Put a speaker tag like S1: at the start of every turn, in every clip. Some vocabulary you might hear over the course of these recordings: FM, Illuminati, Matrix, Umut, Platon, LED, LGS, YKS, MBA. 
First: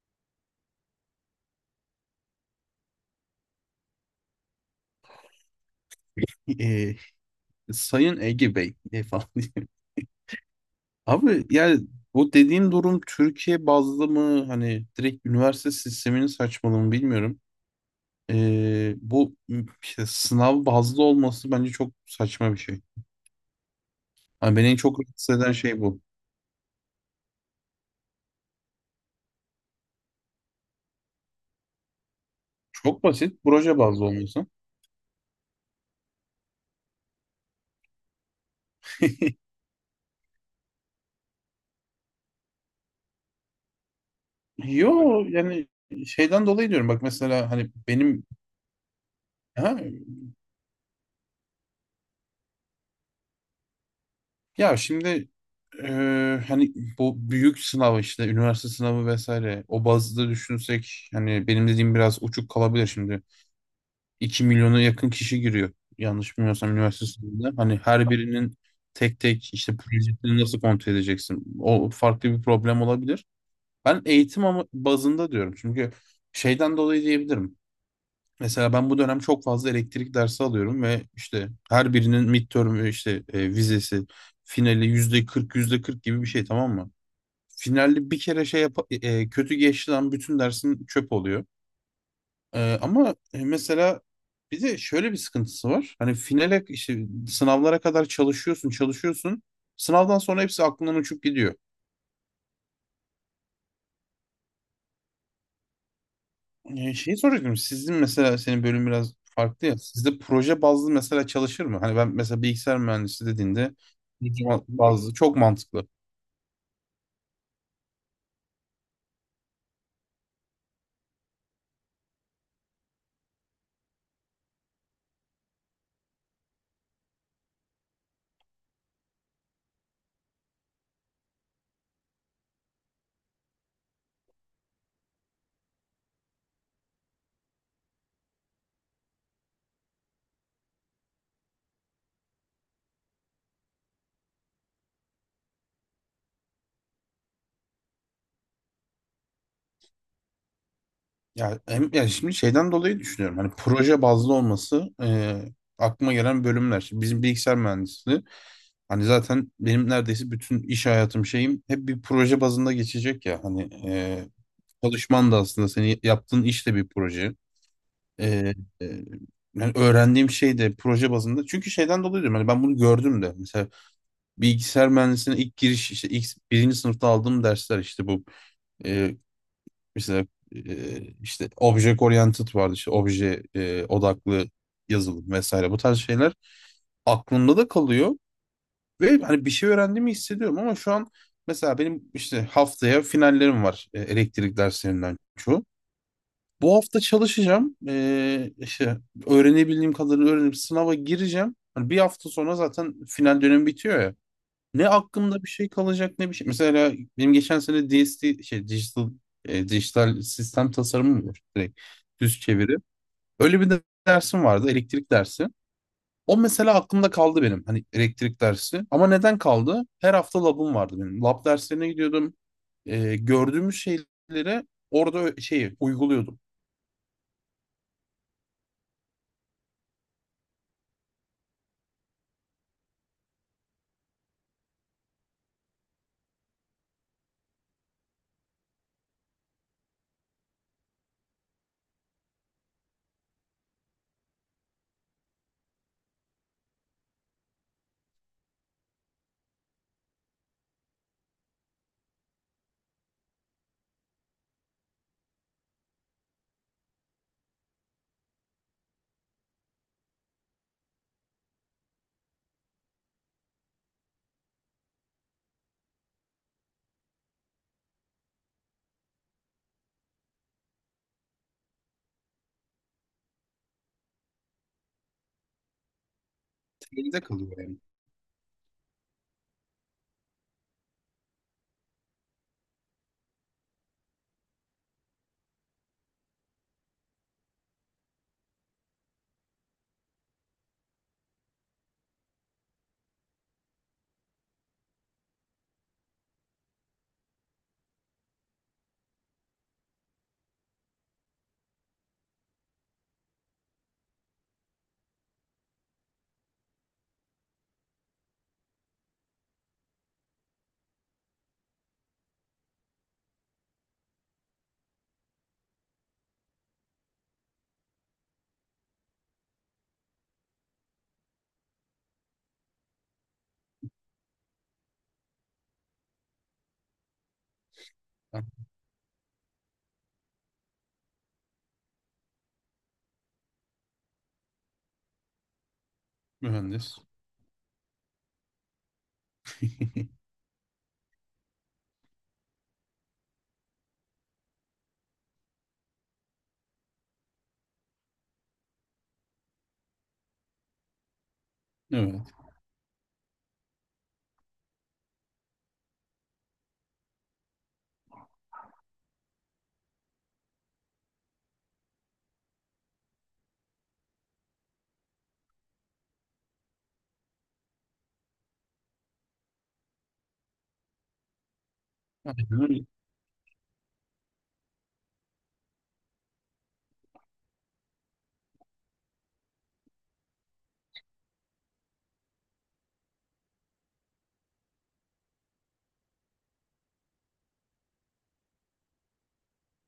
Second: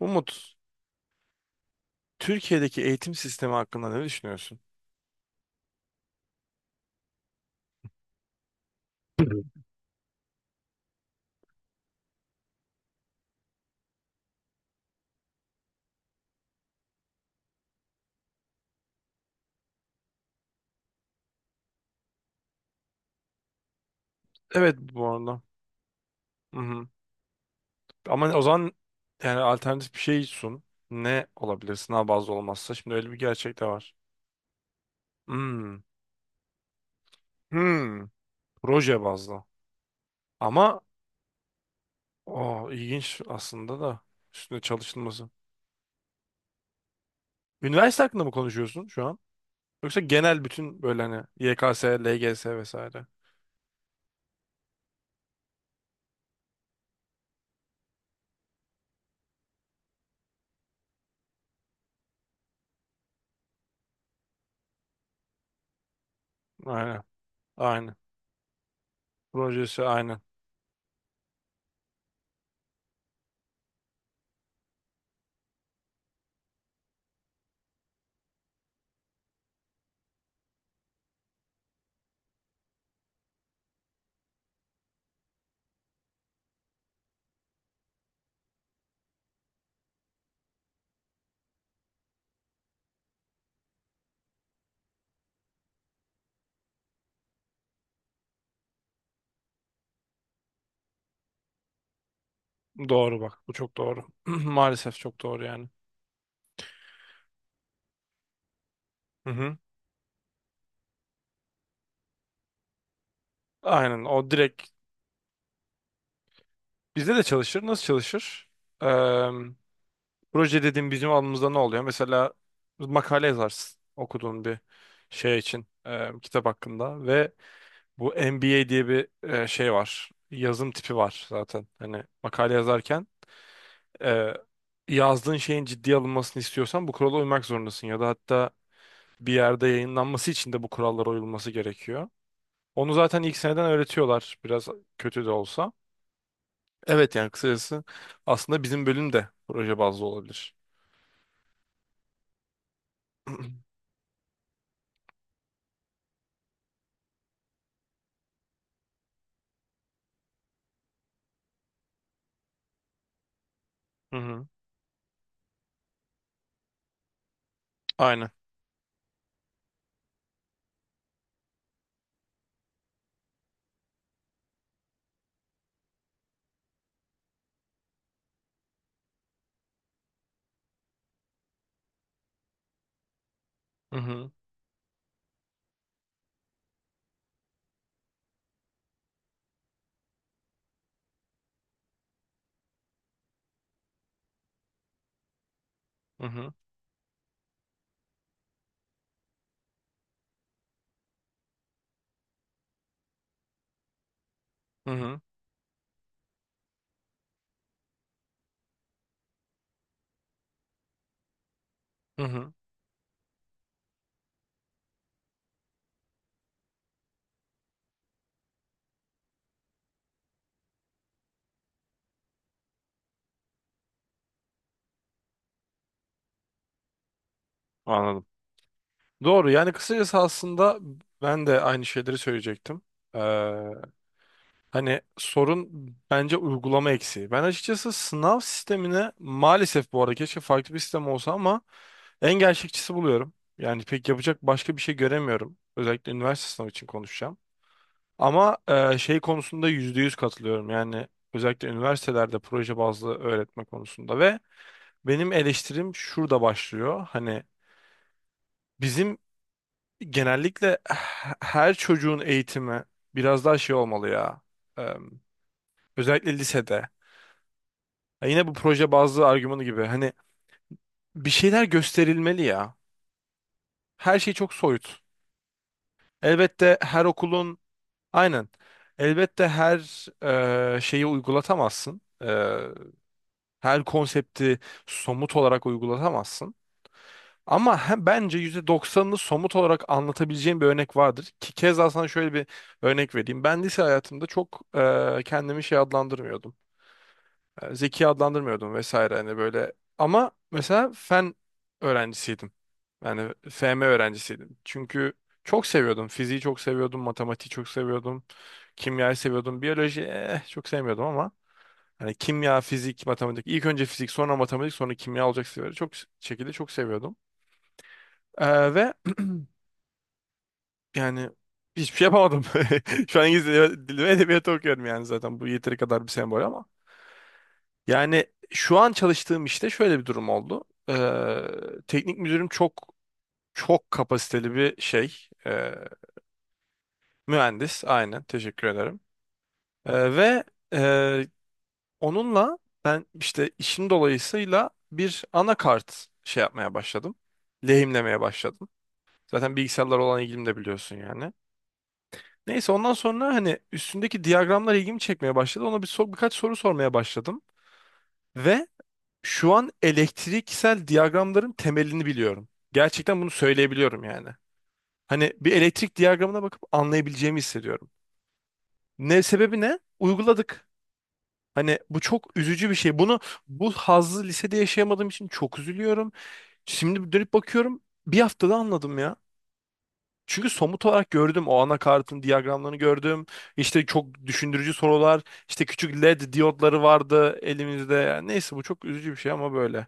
S1: Umut, Türkiye'deki eğitim sistemi hakkında ne düşünüyorsun?
S2: E, Sayın Ege Bey falan diye. Abi, yani bu dediğin durum Türkiye bazlı mı, hani direkt üniversite sisteminin saçmalığı mı bilmiyorum. Bu işte sınav bazlı olması bence çok saçma bir şey. Hani beni en
S1: Evet,
S2: çok
S1: bu
S2: rahatsız
S1: arada.
S2: eden şey bu.
S1: Hı hı. Ama o zaman yani alternatif bir şey sun. Ne olabilir sınav bazlı olmazsa? Şimdi
S2: Çok
S1: öyle bir
S2: basit,
S1: gerçek de
S2: proje
S1: var.
S2: bazlı olması.
S1: Hmm. Hmm. Proje bazlı. Ama o ilginç aslında da üstüne
S2: Yo,
S1: çalışılması.
S2: yani şeyden dolayı diyorum, bak mesela hani
S1: Üniversite hakkında
S2: benim
S1: mı konuşuyorsun şu an?
S2: ha,
S1: Yoksa genel bütün böyle hani YKS, LGS vesaire.
S2: ya şimdi hani bu büyük sınav, işte üniversite sınavı vesaire, o bazda düşünsek hani benim dediğim biraz uçuk kalabilir şimdi. İki milyona yakın kişi giriyor yanlış bilmiyorsam
S1: Aynen.
S2: üniversite sınavında. Hani
S1: Aynen.
S2: her birinin tek tek işte
S1: Projesi aynen.
S2: projesini nasıl kontrol edeceksin? O farklı bir problem olabilir. Ben eğitim ama bazında diyorum, çünkü şeyden dolayı diyebilirim. Mesela ben bu dönem çok fazla elektrik dersi alıyorum ve işte her birinin midterm, işte vizesi, finali yüzde 40 yüzde 40 gibi bir şey, tamam mı? Finalde bir kere şey yap, kötü geçti lan, bütün dersin çöp oluyor. Ama mesela bir de şöyle bir sıkıntısı var. Hani finale, işte sınavlara kadar çalışıyorsun. Sınavdan sonra hepsi aklından uçup gidiyor.
S1: Doğru bak. Bu çok doğru. Maalesef çok doğru yani.
S2: Şey soracaktım. Sizin mesela, senin bölüm biraz
S1: Hı hı.
S2: farklı ya. Sizde proje bazlı mesela çalışır mı? Hani ben mesela bilgisayar mühendisi dediğinde
S1: Aynen. O
S2: proje
S1: direkt
S2: bazlı çok mantıklı.
S1: bizde de çalışır. Nasıl çalışır? Proje dediğim bizim alımızda ne oluyor? Mesela makale yazarsın okuduğun bir şey için kitap hakkında ve bu MBA diye bir şey var. Yazım tipi var zaten. Hani makale yazarken e, yazdığın şeyin ciddiye alınmasını istiyorsan bu kurala uymak zorundasın ya da hatta bir yerde yayınlanması için de bu kurallara uyulması gerekiyor. Onu zaten ilk seneden öğretiyorlar, biraz kötü de olsa. Evet, yani kısacası aslında bizim bölüm de proje bazlı olabilir.
S2: Ya hem yani, şimdi şeyden dolayı düşünüyorum. Hani proje bazlı olması, aklıma gelen bölümler. Şimdi bizim bilgisayar mühendisliği, hani zaten benim neredeyse bütün iş hayatım, şeyim, hep bir proje bazında geçecek ya. Hani
S1: Hı
S2: e,
S1: hı.
S2: çalışman da, aslında seni yaptığın iş de bir proje.
S1: Aynen.
S2: Ee, e, Yani öğrendiğim şey de proje bazında. Çünkü şeyden dolayı diyorum. Hani ben bunu gördüm de. Mesela bilgisayar mühendisliğine ilk giriş, işte ilk birinci sınıfta aldığım dersler, işte bu, e, mesela, işte object oriented vardı, işte obje
S1: Hı hı.
S2: odaklı yazılım vesaire, bu tarz şeyler aklımda da kalıyor ve hani bir şey öğrendiğimi hissediyorum. Ama şu an mesela benim işte haftaya finallerim var, elektrik derslerinden çoğu.
S1: Hı hı,
S2: Bu hafta çalışacağım. İşte öğrenebildiğim kadarını öğrenip sınava gireceğim. Hani bir hafta sonra zaten final dönemi bitiyor ya. Ne
S1: hı hı,
S2: aklımda bir şey kalacak, ne bir şey. Mesela benim geçen sene DST, şey, dijital sistem tasarımı mı var? Direkt
S1: hı
S2: düz
S1: hı.
S2: çeviri. Öyle bir de dersim vardı, elektrik dersi. O mesela aklımda kaldı benim, hani elektrik dersi. Ama neden kaldı? Her hafta labım vardı benim. Lab derslerine gidiyordum. Gördüğümüz şeylere orada şeyi uyguluyordum.
S1: Anladım. Doğru yani kısacası aslında ben de aynı şeyleri söyleyecektim. Ee, Hani sorun bence uygulama eksiği. Ben açıkçası sınav sistemine maalesef, bu arada keşke farklı bir sistem olsa ama en gerçekçisi buluyorum. Yani pek yapacak başka bir şey göremiyorum. Özellikle üniversite sınavı için konuşacağım. Ama şey konusunda %100 katılıyorum. Yani özellikle üniversitelerde proje bazlı öğretme konusunda ve benim eleştirim şurada başlıyor. Hani bizim genellikle her çocuğun eğitimi biraz daha şey olmalı ya. Eee, Özellikle lisede. Ya yine bu proje bazlı argümanı gibi. Hani bir şeyler gösterilmeli ya. Her şey çok soyut. Elbette her
S2: Teoride kalıyor
S1: okulun
S2: yani.
S1: aynen. Elbette her şeyi uygulatamazsın. Her konsepti somut olarak uygulatamazsın. Ama bence yüzde doksanını somut olarak anlatabileceğim bir örnek vardır. Ki keza sana şöyle bir örnek vereyim. Ben lise hayatımda çok kendimi şey adlandırmıyordum. Zeki adlandırmıyordum vesaire hani böyle. Ama mesela fen öğrencisiydim. Yani FM öğrencisiydim. Çünkü çok seviyordum. Fiziği çok seviyordum, matematiği çok seviyordum, kimyayı seviyordum, biyoloji çok sevmiyordum ama hani kimya, fizik, matematik, ilk önce fizik, sonra matematik, sonra kimya olacak seviyorum. Çok şekilde çok seviyordum. Ve yani hiçbir şey yapamadım. Şu an İngiliz dili ve edebiyatı okuyorum yani zaten bu yeteri kadar bir sembol ama. Yani
S2: Ha,
S1: şu an çalıştığım işte şöyle bir durum oldu. Teknik müdürüm çok kapasiteli bir şey. Ee,
S2: mühendis.
S1: Mühendis, aynen, teşekkür ederim. Ee, ve e, Onunla ben işte işim dolayısıyla bir anakart şey yapmaya başladım. Lehimlemeye başladım. Zaten bilgisayarlar olan ilgim de biliyorsun yani.
S2: Evet.
S1: Neyse ondan sonra hani üstündeki diyagramlar ilgimi çekmeye başladı. Ona bir birkaç soru sormaya başladım. Ve şu an elektriksel diyagramların temelini biliyorum. Gerçekten bunu söyleyebiliyorum yani. Hani bir elektrik diyagramına bakıp anlayabileceğimi hissediyorum. Ne sebebi ne? Uyguladık. Hani bu çok
S2: Aynen
S1: üzücü bir
S2: öyle.
S1: şey. Bunu, bu hazzı lisede yaşayamadığım için çok üzülüyorum. Şimdi dönüp bakıyorum. Bir haftada anladım ya. Çünkü somut olarak gördüm, o anakartın diyagramlarını gördüm. İşte çok düşündürücü sorular, işte küçük LED diyotları vardı elimizde. Yani neyse bu çok üzücü bir şey ama böyle.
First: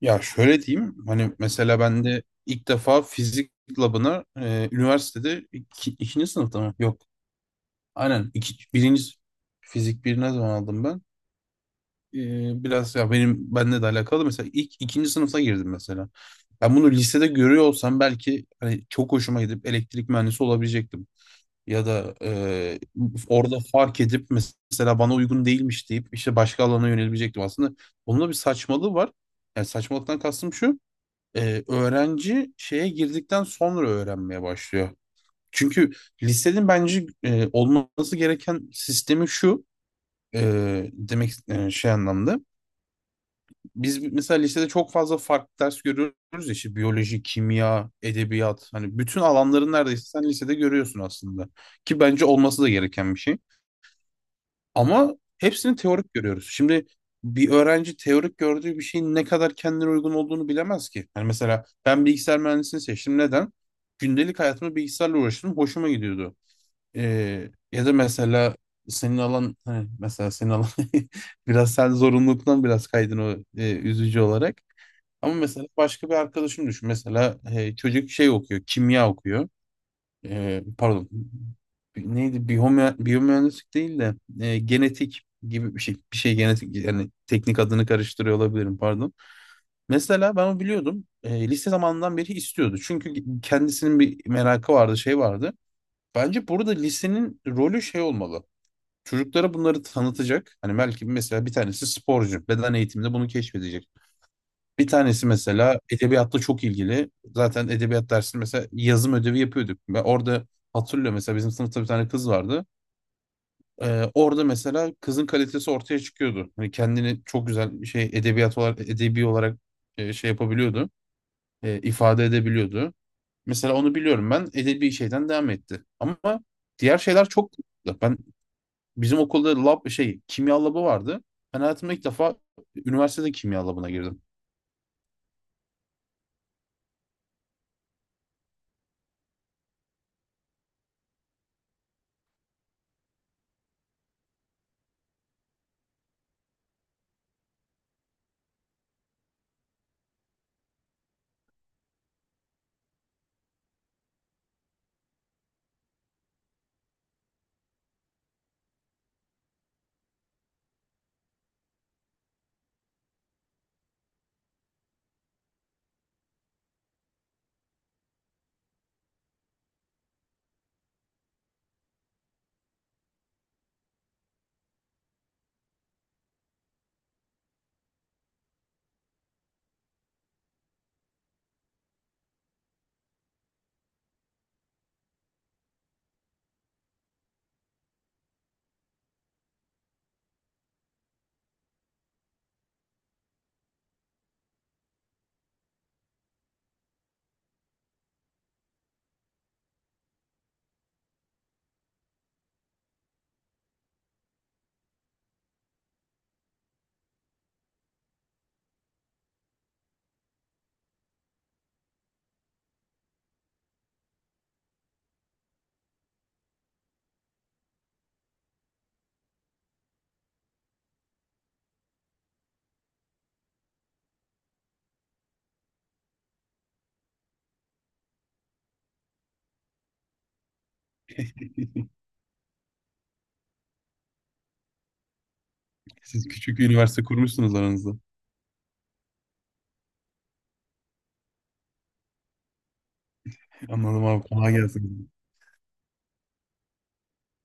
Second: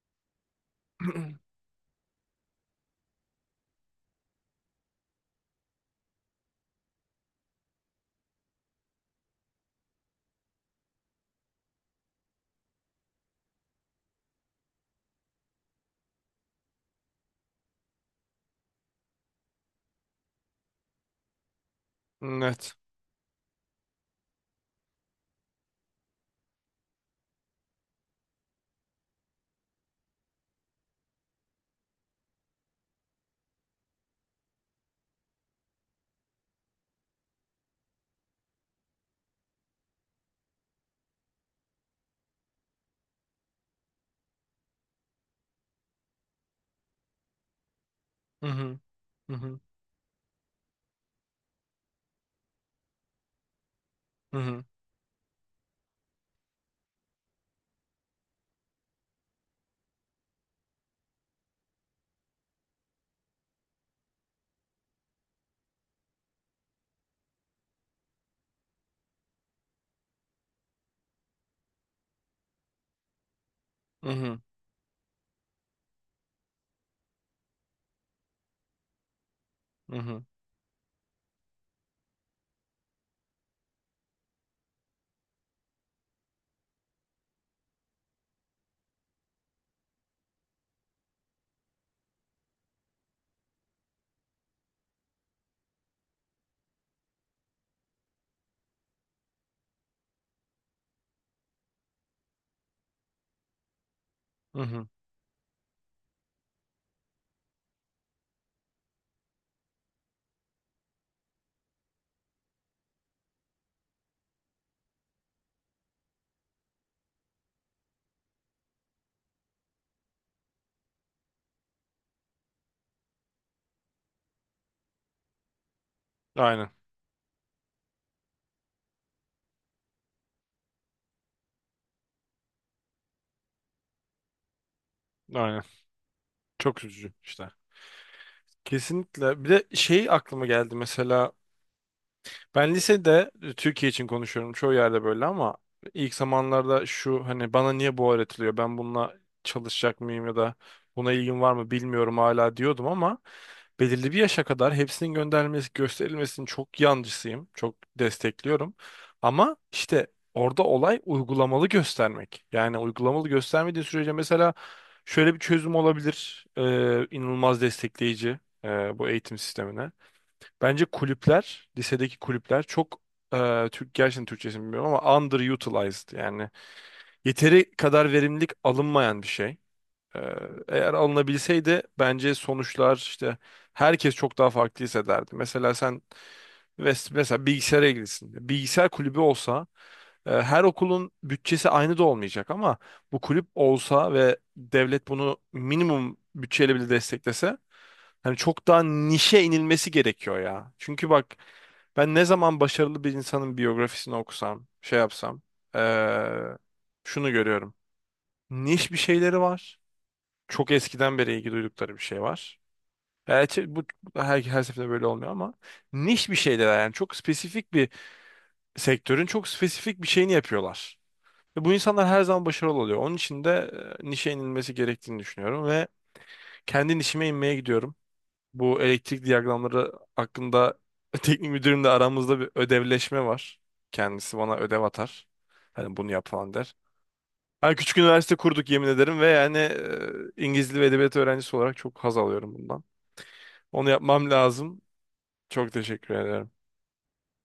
S2: Ya şöyle diyeyim, hani mesela ben de ilk defa fizik labına üniversitede ikinci sınıfta mı? Yok. Aynen. Fizik bir ne zaman aldım ben? E, biraz ya benim, benle de alakalı, mesela ilk ikinci sınıfta girdim mesela. Ben bunu lisede görüyor olsam belki hani çok hoşuma gidip elektrik mühendisi olabilecektim. Ya da
S1: Evet.
S2: orada fark edip mesela bana uygun değilmiş deyip işte başka alana yönelebilecektim. Aslında bunun da bir saçmalığı var. Yani saçmalıktan kastım şu: öğrenci şeye girdikten sonra öğrenmeye başlıyor. Çünkü lisenin bence olması gereken sistemi şu. Demek şey anlamda. Biz mesela lisede çok fazla farklı ders görüyoruz ya, işte biyoloji, kimya,
S1: Hı
S2: edebiyat,
S1: hı,
S2: hani bütün
S1: hı hı,
S2: alanların neredeyse sen lisede görüyorsun aslında. Ki bence olması da gereken bir şey.
S1: hı hı,
S2: Ama hepsini teorik görüyoruz. Şimdi bir öğrenci teorik gördüğü bir şeyin ne kadar kendine uygun olduğunu bilemez ki. Yani mesela ben bilgisayar mühendisliğini seçtim. Neden? Gündelik hayatımda bilgisayarla uğraştım, hoşuma gidiyordu. Ya da mesela senin alan, hani mesela senin alan, biraz sen zorunluluktan biraz kaydın o,
S1: hı
S2: üzücü
S1: hı,
S2: olarak. Ama mesela başka bir arkadaşım düşün. Mesela çocuk şey okuyor, kimya okuyor,
S1: hı hı,
S2: pardon, neydi, biyomühendislik değil de genetik gibi bir şey, genetik yani, teknik adını karıştırıyor olabilirim, pardon. Mesela ben onu biliyordum. Lise zamanından beri istiyordu. Çünkü kendisinin bir merakı vardı, şey vardı. Bence burada lisenin rolü şey olmalı. Çocuklara bunları tanıtacak. Hani belki mesela bir tanesi sporcu, beden eğitiminde bunu keşfedecek.
S1: hı
S2: Bir
S1: hı.
S2: tanesi mesela edebiyatla çok ilgili. Zaten edebiyat dersinde mesela yazım ödevi yapıyorduk. Ve orada hatırlıyorum, mesela bizim sınıfta bir tane kız vardı. Orada mesela kızın kalitesi ortaya çıkıyordu. Hani kendini çok güzel şey, edebiyat olarak, edebi olarak şey yapabiliyordu, ifade edebiliyordu. Mesela onu biliyorum, ben edebi şeyden devam etti. Ama
S1: Aynen,
S2: diğer şeyler çok, ben bizim okulda lab, şey, kimya labı vardı. Ben hayatımda ilk defa üniversitede kimya labına girdim.
S1: aynen. Çok üzücü işte. Kesinlikle. Bir de şey aklıma geldi. Mesela ben lisede, Türkiye için konuşuyorum çoğu yerde böyle ama, ilk zamanlarda şu hani bana niye bu öğretiliyor, ben bununla çalışacak mıyım ya da buna ilgim var mı bilmiyorum hala diyordum ama belirli bir yaşa kadar hepsinin gönderilmesi gösterilmesinin çok yancısıyım, çok destekliyorum ama işte orada olay uygulamalı göstermek, yani uygulamalı göstermediği sürece mesela şöyle bir çözüm olabilir. İnanılmaz destekleyici bu eğitim sistemine. Bence kulüpler, lisedeki kulüpler çok Türk, gerçekten Türkçesini bilmiyorum ama underutilized, yani yeteri kadar verimlilik alınmayan bir şey. Ee, Eğer alınabilseydi bence sonuçlar, işte herkes çok daha farklı hissederdi. Mesela sen mesela bilgisayara ilgilisin. Bilgisayar kulübü olsa, her okulun bütçesi aynı da olmayacak ama bu kulüp olsa ve devlet bunu minimum bütçeyle bile desteklese, hani çok daha nişe inilmesi gerekiyor ya. Çünkü bak, ben ne zaman başarılı bir insanın biyografisini okusam, şey yapsam, e, şunu görüyorum. Niş bir şeyleri var, çok eskiden beri ilgi duydukları bir şey var. Gerçi bu her seferinde böyle olmuyor ama niş bir şeyler, yani çok spesifik bir sektörün çok spesifik bir şeyini yapıyorlar. Ve bu insanlar her zaman başarılı oluyor. Onun için de nişe inilmesi gerektiğini düşünüyorum ve kendi nişime inmeye gidiyorum. Bu elektrik diyagramları hakkında teknik müdürümle aramızda bir ödevleşme var. Kendisi bana ödev atar. Hani bunu yap
S2: Siz
S1: falan
S2: küçük bir
S1: der.
S2: üniversite kurmuşsunuz
S1: Yani
S2: aranızda.
S1: küçük üniversite kurduk, yemin ederim, ve yani İngiliz Dili ve Edebiyatı öğrencisi olarak çok haz alıyorum bundan. Onu
S2: Anladım abi,
S1: yapmam
S2: kolay
S1: lazım.
S2: gelsin.
S1: Çok teşekkür ederim.